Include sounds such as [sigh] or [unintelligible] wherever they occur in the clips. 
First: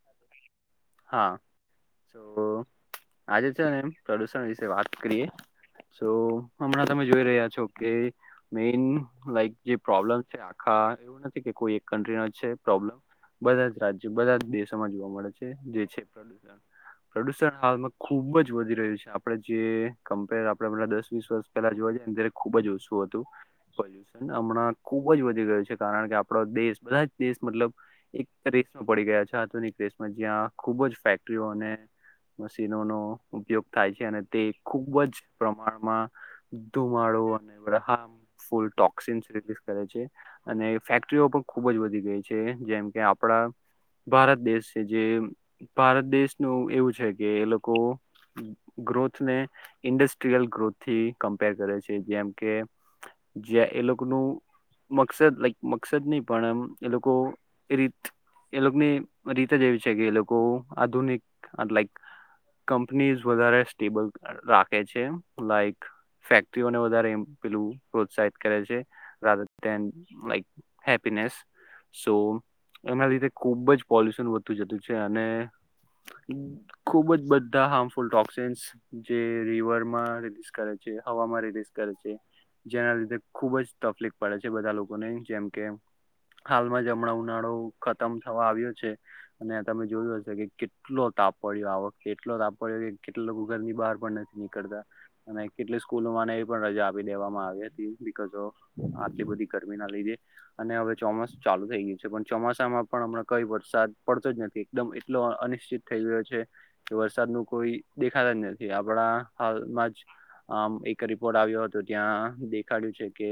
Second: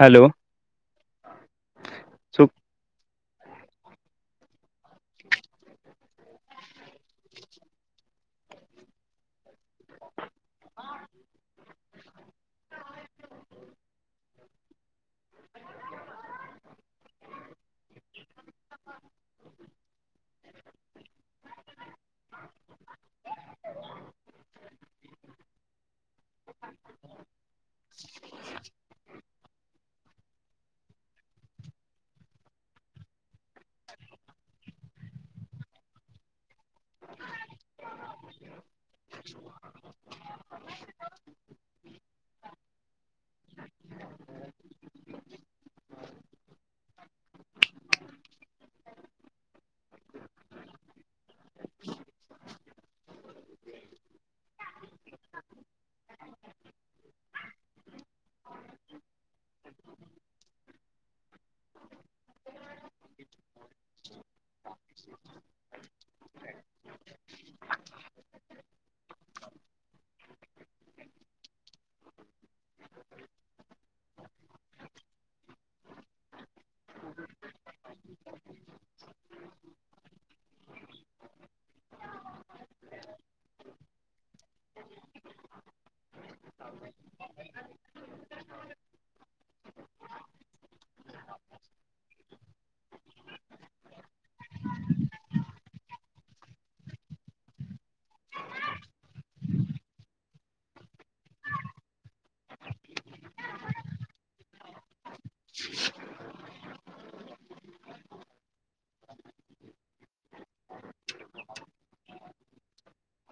Hello હા, તો શું આજે છે ને એમ પ્રદુષણ વિશે વાત કરીએ. તો હમણાં તમે જોઈ રહ્યા છો કે, મેન લાઈક જે પ્રોબ્લેમ છે આખા એવું નથી કે કોઈ એક કન્ટ્રી ના છે. પ્રોબ્લેમ, બધા જ રાજ્યો બધા જ દેશોમાં જોવા મળે છે, જે છે પ્રદૂષણ. પ્રદુષણ હાલમાં ખુબ જ વધી રહ્યું છે આપડે જે કમ્પેર આપે દસ વીસ વર્ષ પેલા જો અ ખુબ જ ઓછું હતું પોલ્યુન હમણાં ખુબ જ વધી ગયું છે, કારણ કે આપડો દેશ બધા જ દેશ મતલબ, એક રેસમાં પડી ગયા છે આધુનિક રેસમાં જ્યાં ખુબ જ ફેક્ટરીઓ અને મશીનોનો ઉપયોગ થાય છે, અને તે ખૂબ જ પ્રમાણમાં. ધુમાડો અને એ હ ફૂલ ટોક્સન્સ રિલીઝ કરે છે, અને ફેક્ટરીઓ પણ ખુબ જ વધી ગઈ છે જેમ કે આપણા હા. જે ભારત દેશનું એવું છે કે એ લોકો ગ્રોથને, ઇન્ડસ્ટ્રીયલ ગ્રોથ થી કમ્પેર કરે છે જેમ કે જે એ લોકોનું મકસદ લાઈક મકસદ નહી પણ એમ એ લોકો એ રીત એ લોકોને રીતે જેવી છે કે એ લોકો આધુનિક લક કંપનીઝ વધારે સ્ટેબલ રાખે છે, લાઈક ફેક્ટરીઓને વધારે પેલું પ્રોત્સાહિત કરે છે. લ હેપીનેસ, સો એમના લીધે ખુબ જ પોલ્યુશન વધતુ જતું છે અને. ખુબ જ બધા હાર્મફુલ ટોક્સન્સ જે રિવરમાં રિલીઝ કરે છે. હવામાં રિસ કરે છે. જેના લીધે ખુબ જ તકલીફ પડે છે બધા લોકોને જેમ કે હાલમાં જ હમણાં ઉનાળો ખતમ થવા આવ્યો છે. અને તમે જોયું હશે કે કેટલો તાપ પડ્યો આ વખતે એટલો તાપ પડ્યો કે કેટલા લોકો ઘરની બહાર પણ નથી નીકળતા, અને કેટલી સ્કૂલોને એ પણ રજા આપી દેવામાં આવી હતી, બ ઓ આટલી ગરમી લઈ અને, હવે ચોમાસું ચાલુ થઈ ગયું છે પણ ચોમાસામાં પણ કઈ વરસાદ પડતો જ નથી એકદમ એટલો અનિશ્ચિત થઈ ગયો છે, કે વરસાદ નું કોઈ દેખાતા જ નથી. આપણા હાલમાં જ આમ એક રિપોર્ટ આવ્યો હતો ત્યાં દેખાડ્યું છે કે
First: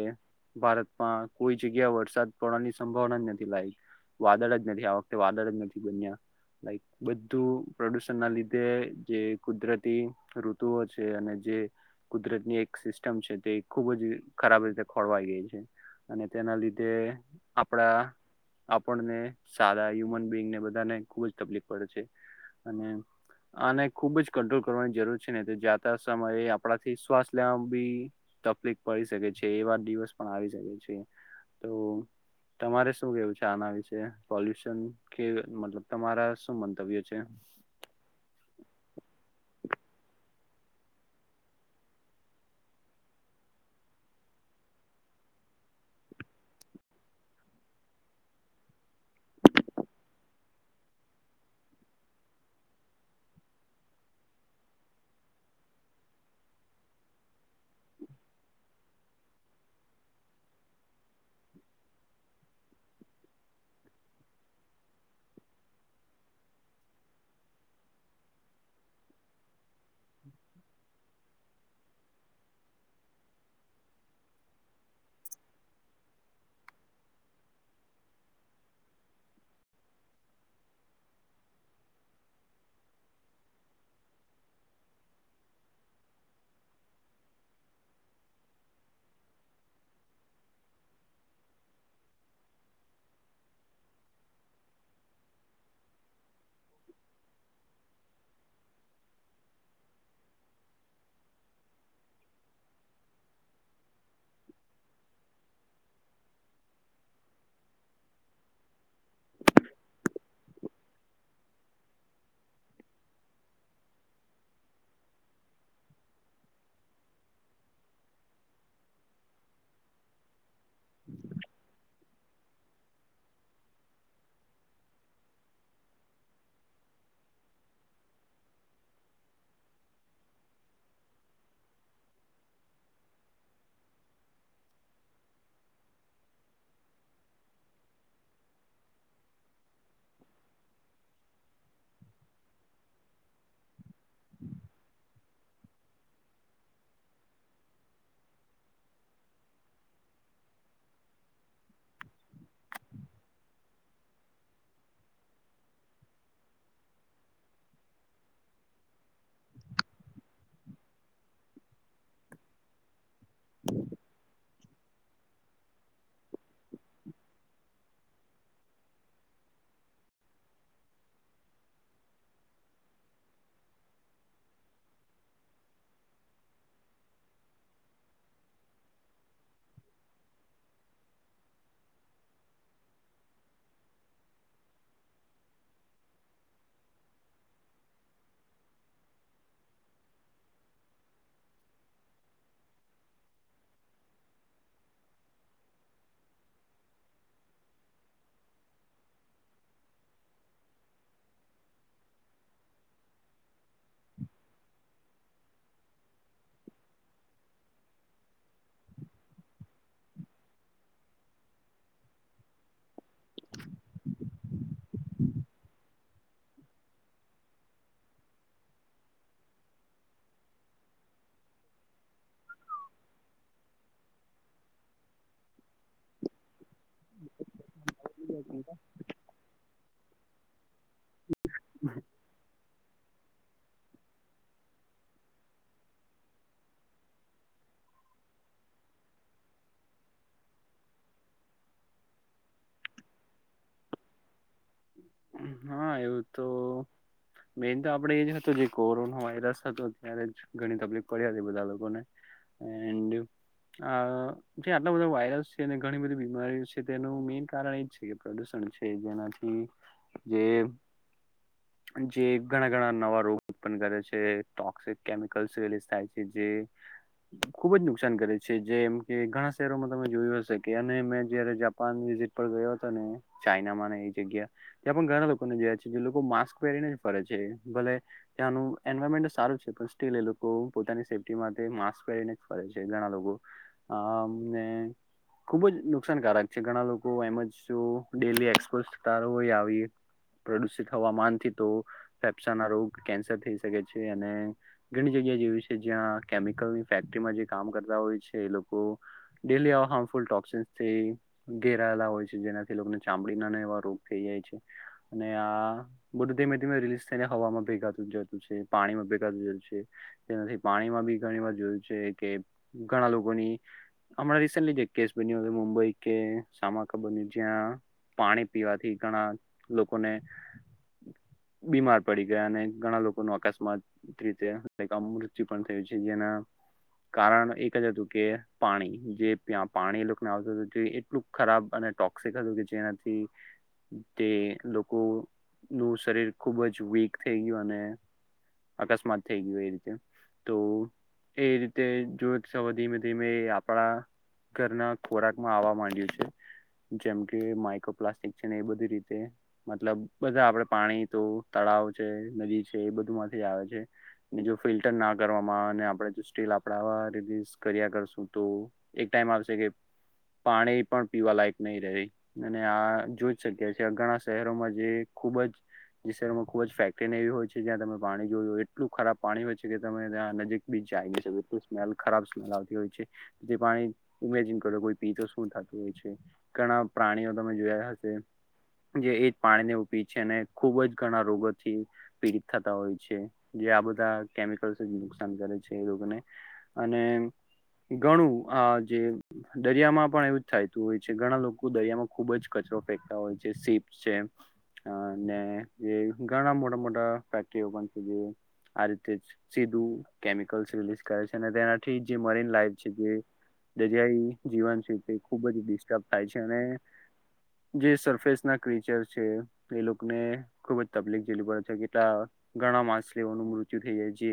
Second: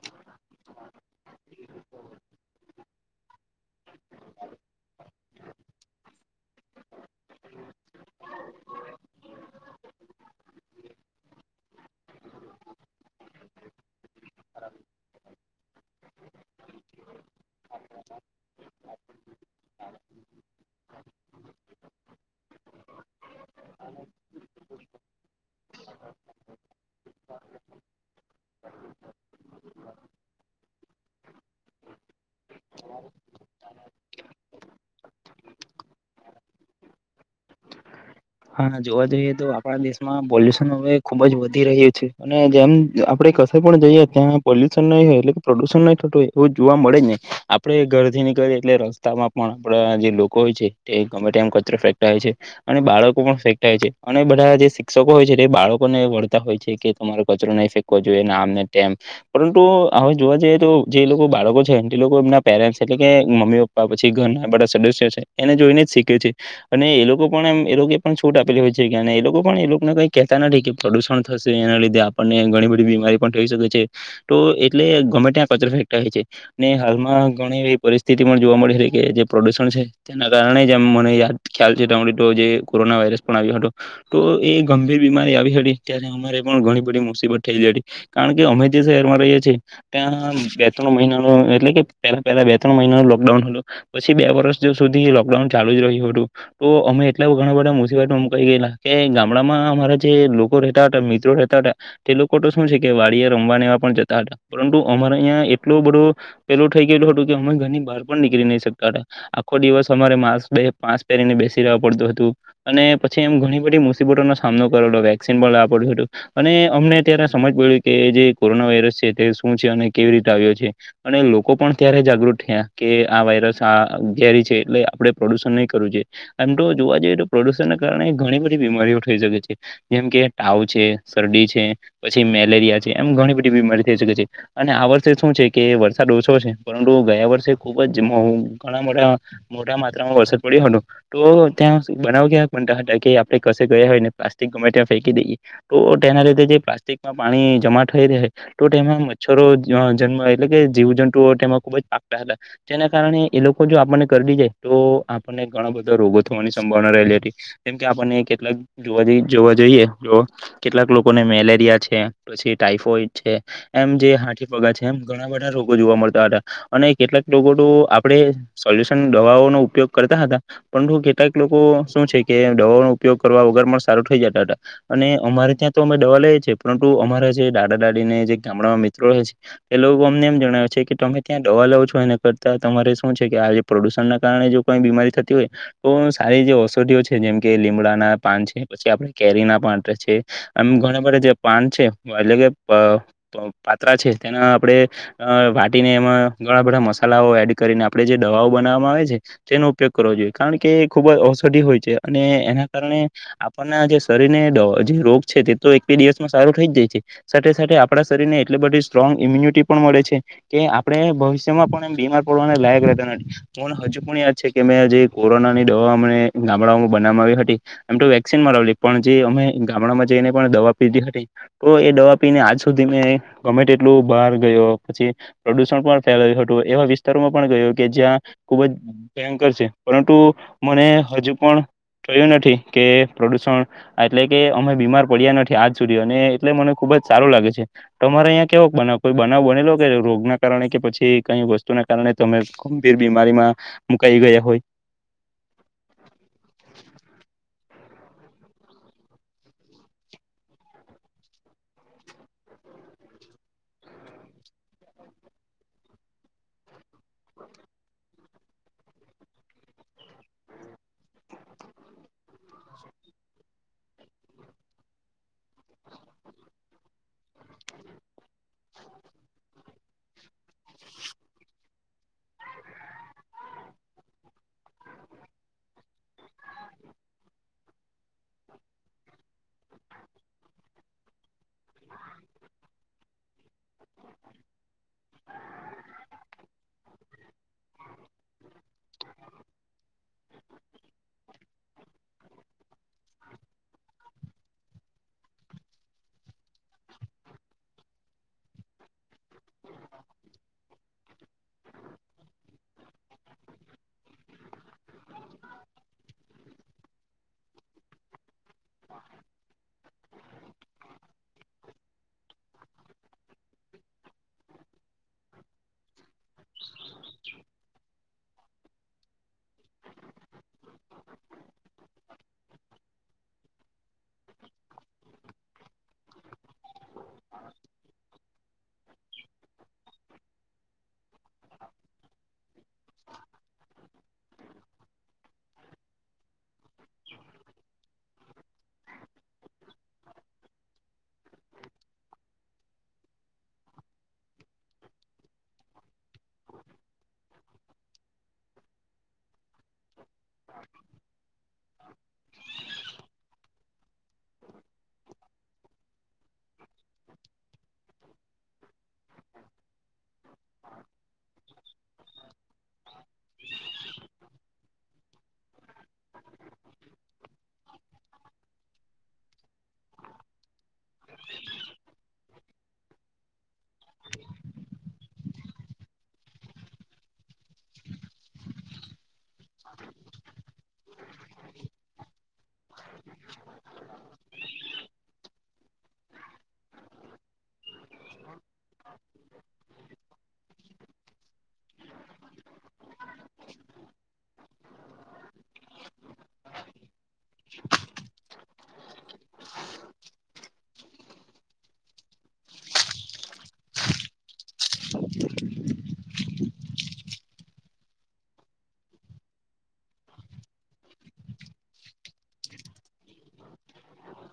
ભારતમાં કોઈ જગ્યા વરસાદ પડવાની સંભાવના જ નથી લાયક, વાદળ જ નથી આખ વાદળંગજી બન્યા. લક બધું પ્રદુષણ ના લીધે જે કુદરતી ઋતુઓ છે અને જે, કુદરતની એક સિસ્ટમ છે તે ખુબ જ ખરાબ રીતે ખોળવાઈ ગઈ છે. અને તેના લીધે આપણા આપણને સારા ુ બીંગને બધાને ખુબ જ તકલીફ પડે છે, અને આને ખુબ જ કંટ્રોલ કરવાની જરૂર છે ને તો જાતા સમયે આપણાથી શ્વાસ લેવા બી તકલીફ પડી શકે છે એવા દિવસ પણ આવી શકે છે. તો [inaudible] તમારે શું કેવું છે આના વિશે પોલ્યુસ? કે મતલબ તમારા શું મંતવ્ય છે? હા જોવા જઈએ તો આપણા દેશમા પોલ્યુશન હવે ખુબ જ વધી રહ્યું છે, અને જેમ આપડે કશે પણ જઈએ ત્યાં પોલુ શન ન હોય એટ પ્રદુષણ નહી થતુ હોય એવું જોવા મળે જ નઇ, આપડે ઘરેથી નીકળએ એટલે રસ્તામાં પણ આપણા જે લોકો હોય છે તે ગમે તે એમ કચરા ફેકતા હોય છે, અને બાળ કો છે અને બધા જે શિક્ષકો હોય છે તે બાળકોને વળતા હોય છે કે તમારો કચરો નઈ ફેકવો જોઈએ. મ ને તેમ, પરંતુ હવે જોવા જઈએ તો જે લોકો બાળકો છે તે લોકો એમના પેરેન્ટસ એટલે કે મમ્મી પપ્પા પછી ઘરના બધા સદસ્ય છે એને જોઈને જ શીખે છે, અને એ લોકો પણ એમ એ લોકો પણ છૂટ આપેલી હોય છે કે એ લોકો પણ એ લોકોને કઈ કહેતા નથી કે પ્રદુષણ થશે એના લીધે આપણને ઘણી બધી બી મારી એટલે ગમેે છે, હાલમાં ઘણી એ સ્થિતિ પણ જોવા મળે એ કે જે પ્રદૂષણ છે તેના કારણે જેમ મને યાદ ખ્યાલ છે ત તો જે કોરોના વાયરસ પણ આવ્યો હતો, તો એ ગંભીર બીમારી આવી હતી, ત્યારે અમારે પણ ઘણી બધી મુસીબત થઈ ગઈ હતી, કારણ કે અમે જે શહેરમાં રહીએ છીએ ત્યાં બે ત્રણ મહિના નો એટલે કે પેલા પહેલા બે ત્રણ મહિના લોકડાઉનું પછી બે વર્ષ સુધી લોકડાઉન ચાલુ જ રહ્યું હતું તો અમે એટલા ઘણા બધા મુસીબ કહી ગેલા કે ગામડામાં અમારા જે લોકો રહેતા હતા મિત્રો રહેતા હતા તે લોકો તો શુ છે કે વાડીએ રમવા ને એવા પણ જતા હતા, પરંતુ અમારે અહીયા એટલો બધો પેલું થઈ ગેલુ હતું કે અમે ઘરની બહાર પણ નીકળી નઈ શકતા હતા, આખો દિવસ અમારે માસક બે માસ્ક પહેરીને બેસી રહેવા પડતું હતું. અને પછી એમ ઘણી બધી મુસીબતોનો સામનો કરેલો, વેક્સિન પણ [unintelligible] પડ્યું હતું અને અમને ત્યારે સ સમજ પડીકે જે કોરોના વાયરસ છે તે શું છે, અને કેવી રીતે આવ્યો છે, અને લોકો પણ ત્યારે જાગૃત થિયા કે આ વાયરસ આ ઘેરી છે એટલે આપે પ્રદુષણ નહી કરવું જોઈએ એમતો જોવા જઈએ તો પ્રદૂષણને કારણે ઘણી બધી બીમારીઓ થઈ જવે છે, જેમ કે તાવ છે, શરદી છે, પછી મેલેરિયા છે, એમ ઘણી બધી બીમારી થઈ શકે છે, અને આ વર્ષે શું છે કે વરસાદ ઓછો છે પરંતુ ગયા વ વર્ષે ખુબ જ જીમોઉ ઘણા બધા મોટા માત્રામાં વરસાદ પડ્યો હતો, તો ત્યાં બનાવ ગયા પણ ત્યાંના તડકે આપડે કશે ગયા હોય ને પ્લાસ્ટિક ગમે ત્યાં ફેંકી દઈએ, તો તેના લીતે જે પ્લાસ્ટ ટિક મા પાણી જમા થઈ રહે, તો તેમાં મચ્છરો જેવા જન્મ એટલે કે જીવ જંતુઓ તેમાં ખુબજ આપતા હતા, જેને કારણે એ લોકો જો આપડને કરડી જાય તો આપણને ઘણા બધો રોગો થવાની સંભાવના રહેલી હતી, જેમ કે આપણને કેટલાક જોવા જઇયે જોવા જોઈએ જો કેટલાક લોકોને મેલે રિયા છે, પછી ટાઈફોઈડ છે, એમ જે હાથીપગા છે, એમ ઘણા બધા રોગો જોવા મળતા હતા. અને કેટલાક લોકો તો આપણે સોલ્યુશન દવાઓનો ઉપયોગ કરતા હતા પણ લોકે ક લોકો શું છે કે દવાઓ નો ઉપયોગ કરવા વગર મા સારું થઈ જતાતા, અને અમારે ત્યાં તો અમે દવા લે છે પરંતુ અમારા જે દાદા દાદી ને જે ગામડામાં મિત્રો છે એ લોકો અમને એમ જણાવે છે કે તમ ને ત્યાં દવા લાવ છો એના કરતા તમારે શું છે કે આજે પ્રદુષણ ના કારણે જો કોઈ બીમારી થતી હોય તો સારી જે ઔષધિઓ છે જેમ કે લીમડાના પાન છે, પછી આપણે કેરી ના પાન પણ છે, આમ ઘણા બધા જે પાન છે એટલે કે પ પ પાત્રા છે, તેના આપણેે વાટી ને એમાં ઘણા બધા મસાલાઓ એડ કરીને, આપડણે જે ડવાઓ બનાવામાં આવે છે, તેનો ઉપયોગ કરવો જોઈએ કારણ કે ખુબ જ ઔષધી હોય છે અને એના કારણે આપણના જે શરીરને જ જે રોગ છે તે તો એક બે દિવસમાં સારું થઈ જાય છે સાથે સાથે આપણા શરીર ને એટલી બધી સ્ટ્રોંગ ઇમ્યુનિટી પણ મળે છે કે આપણે ભવિષ્યમાં પણ એમ બીમાર પડવાને લાયક રહેતા નથી મન હજુ પણ યાદ છે કે મે જે કોરોના ની દવા અમને ગામડામાં બનાવામાં આવી હતી એમ તો વેક્સિન મરાવલી પણ જે અમે ગામડામાં જે જેને પણ દવા પીધી હતી તો એ દવા પીને આજ સુધી મેં ગમે ટેટલું બહાર ગયો પછી પ્રદુષણ પણ ફેલાયુ હતું એવા વિસ્તારોમાં પણ ગયો કે જ્યાં ખુબ જ ભયંકર છે તુ મને હજુ પણ થયુ નથી કે પ્રદુષણ એટલે કે અમે બીમાર પડ્યા નથી આજ સુધી, અને એટલે મને ખુબ જ સારું લાગે છે. તમારે અહીયા કેવો બનાવ કોઈ બનાવ બનેલો? કે રોગ ના કારણે કે પછી કઈ વસ્તુ ના કારણે તમે ગંભીર બીમારીમાં મુકાઈ ગયા હોય હા એવું તો મેન તો આપણેે એ જે હતું જે કોરોના વાયરસ હતો ત્યારે ઘણી તકલીફ પડી હતી બધા લોકોને એન્ડ્યુ આ જે આટલા બધા વાયરસ છે, અને ઘણી બધી બીમારી છે, તેનું મેન કારણ એજ છે કે પ્રદુષણ છે જેનાથી જે [inaudible] જે ઘણા ઘણા નવા રોગ ઉત્પન્ન કરે છે, ટોકશીક કેમિકલ થીબી થાય છે જે ખુબ જ નુકસાન કરે છે, જેમ કે ઘણા શહેરોમાં તમે જોયું હશે કે અને મેં જયારે જાપાન ટ્રિપ પર ગયો હતો ને ચાઈનામાં ને એ જગ્યા ત્યાં પણ ઘણા લોકોને જોયા છે જે લોકો માસ્ક પહેરીને જ ફરે છે ભલે ત્યાંનું એન મેન્ટ સારુ છે, પણ સ્ટીલ એ લોકો પોતાની સેફ્ટી માટે માસ્ક પહેરીને ફરે છે, ઘણા લોકો આ અમને ખુબ જ નુકસાનકારક છે ઘણા લોકો એમજ શું ડેલી એક્સપો તારું હોય આવી પ્રદુષિત હવામાનથી તો ફેફસા ના રોગ કેન્સર થઈ શકે છે, અને ઘણી જગ્ય ગ્યા જેવી છે, જ્યાં કેમિકલની ફેક્ટરીમા જે કામ કરતા હોય છે એ લોકો ડેલી આવા હાર્મફૂલ ટોક્સિસ થી ઘેરાયેલા હોય છે, જેનાથી લોકને ચામડીનાને એવા [unintelligible] થઈ જાય છે અને આ બધું ધીમે ધીમે રિલીઝ થઈને હવામાં ભેગાતું જતું છે. પાણીમાં ભેગાતું જતું છે તેનાથી પાણીમાં બી ઘણી વાર જોયું છે કે અ ઘણા લોકોની હમણાં રિસેન્ટલી જ એક કેસ બન્યો હતો મુંબઈ કે સામા ખબર નઈ જ્યાં પાણી પીવાથી ઘણા લોકોને બીમાર પડી ગયા અને ઘણા લોકો નુ અકસ્માત રીતે લાઈક આમ મૃત્યુ પણ થયું છે જેના કારણ એક જ હતું કે પાણી જે ત્યાં પાણી એ લોકોને આવતું હતું એટલું ખરાબ અને ટોક્સિક હતું કે જેનાથી તે લોકો નું શરીર ખુબ જ વીક થઈ ગયું અને અકસ્માત થઈ ગયું એ રીતે તો એ રીતે જો સો ધીમે ધીમે આપણા ઘરના ખોરાક માં આવવા માંડ્યું છે જેમ કે માયકો પ્લાસ્ટિક છે ને એ બધી રીતે મતલબ બધા આપડે પાણી તો તળાવ છે, નદી છે બધુંમાંથી આવે છે અને જો ફિલ્ટર ના કરવામાં આવે ને આપડે જો સ્ટીલ આપડા રિલીઝ કર્યા કરે કરશું તોએક ટાઈમ આવશે કે પાણી પણ પીવા લાયક નહી રહે ને આ જોઈ શકીએ છે ઘણા શહેરોમાં જે ખુબ જ જે શહેરમાં ખુબ જ ફેક્ટરીને એવી હોય છે જ્યાં તમે પાણી જોયુ એટલું ખરાબ પાણી હોય છે કે તમે ત્યાં નજીક ની જાય શકો એટલી ખરાબ સ્મેલ આવતી હોય છે જે પાણી ઇમેજન કરો કોઈ પી તો શું થતું હ હોય છે ઘણા પ્રાણીઓ તમે જોયા હશે જે એજ પાણીને એવુ પિય છે ને ખુબ જ ઘણા રોગોથી પીડિત થતા હોય છે. આ બધા કેમિકલ્સ જ નુકસાન કરે છે એ રોગને અને ઘણું આ જે દરિયામાં પણ એવું જ થતું હોય છે ઘણા લોકો દરિયામાં ખુબ જ કચરો ફેંકતા હોય છે સીપસ એમ અને એ ઘણા મોટા મોટા ફેક્ટરીઓ પણ છે જે આ રીતે જ સીધું કેમિકલ્સ રિલીઝ કરે છે અને તેનાથી જે મરીન લાઈફ છે જે દરિયાઈ જીવન છે તે ખુબ જ ડિસ્ટર્બ થાય છે અને [inaudible] જે સરફેસ ના ક્રિચરસ છે તે લોકોને ખુબ જ તકલીફ જેલવી પડે છે કેટલા ઘણા માછલીઓનું મૃત્યુ થઈ જાય છે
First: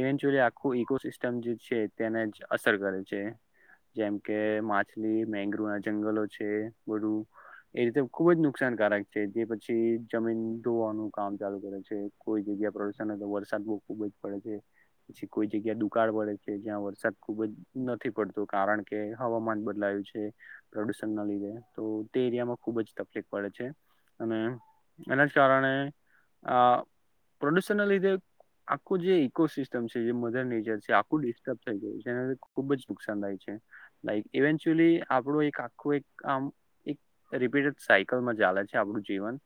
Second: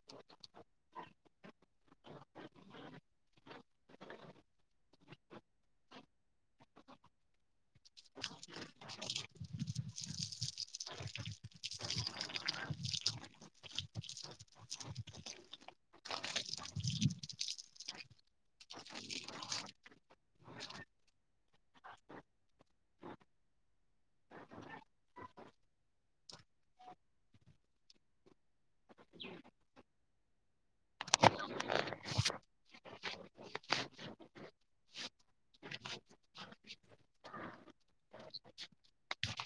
ઇવેન્ટુઅલી આખું ઇકોસિસ્ટમ જે છે તેને અસ અસર કરે છે જેમ કે માછલી, મેગ્રુવના જંગલો છે બધું એ રીતે ખુબ જ નુકસાનકારક છે જે પછી જમીન ધોવાનું કામ ચાલુ કરે છે કોઈ જ્યાં પ્રદૂષણ હોય વરસાદ બઉ ખુબ જ પડે છે પછી કોઈ જગ્યા દુકાળ પડે છે જ્યાં વરસાદ ખુબ જ નથી પડતું કારણ કે હવામાન બદલાયું છે પ્રદુષણના લીધે તો તે એરિયામાં ખુબ જ તકલીફ પડે છે અને એના જ કારણે આ પ્રોડ્યુસર ના લીધે આખું જે ઈકોસિસ્ટમ છે એ મધર નેચર છે આખું ડિસ્ટર્બ થઈ ગયું છે એનાથી ખુબ જ નુકશાન થાય છે લાઈક ઇવેન્ટુઅલી આપડું એક આખું એક આમ એક રિપીટેડ સાયકલમાં ચાલે છે આપણું જીવન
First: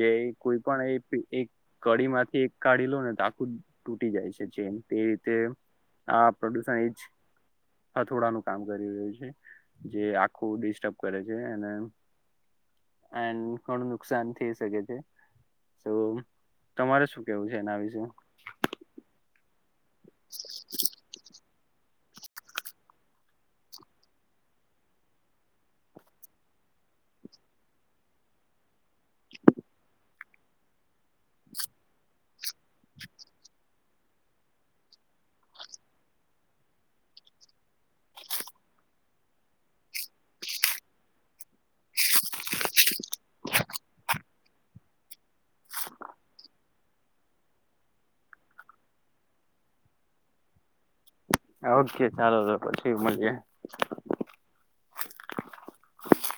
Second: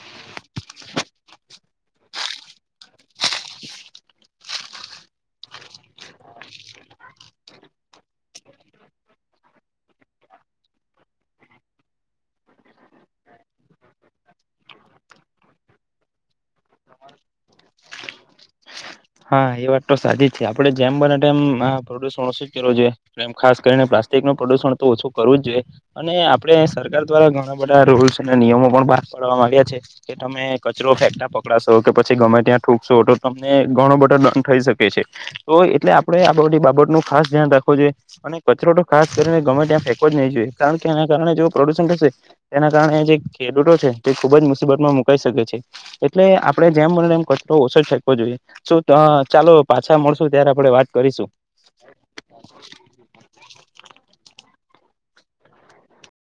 જે કોઈ પણ એ એક કડી માંથી એક કાઢી લો ને તો આખું તૂટી જાય છે. જેમ તે રીતે આ પ્રદુષણ એજ હથોડાનું કામ કરી રહ્યું છે જે આખું ડિસ્ટર્બ કરે છે. અને એન્ડ ઘણું નુકસાન થઈ શકે છે. તો તમારે શું કેવું છે એના વિશે? હા એ વાત તો સાચી જ છે આપડે જેમ બને તેમ પ્રદુષણ ઓછું જ કરવુ જોઈએ એમ ખાસ કરીને પ્લાસ્ટિક નું પ્રદુષણ તો ઓછું કરવું જ જોઈએ અને આપણે સર સરકાર દ્વારા ઘણા બધા રૂલ્સ અને નિયમો પણ પા પાડવામાં આવ્યા છે કે તમે કચરો ફેંકતા પકડાશો કે પછી ગમે ત્યાં થુકશો તો તમને ઘણો બધો દડ થઈ શકે છે તો એટલે આપણે આ બધી બાબત નું ખાસ ધ્યાન રાખવું જોઈએ અને કચરો ખાસ કરીને ગર્મે ત્યા ફેંકવો જ નહીં જોઈએ કારણ કે એના કારણે જે પ્રદુષણ થશે તેના કારણે જે ખેડૂત ખેડૂતો છે તે ખુબ જ મુસીબત માં મુકાઈ શકે છે એટલે આપડે જેમ બને તેમ કચરો ઓછો જ ફેકવો જોઈએ. શું તો ચાલો પાછા મળશુ ત્યારે આપડે વાત કરીશું. ઓકે ચાલો તો પછી મલયે.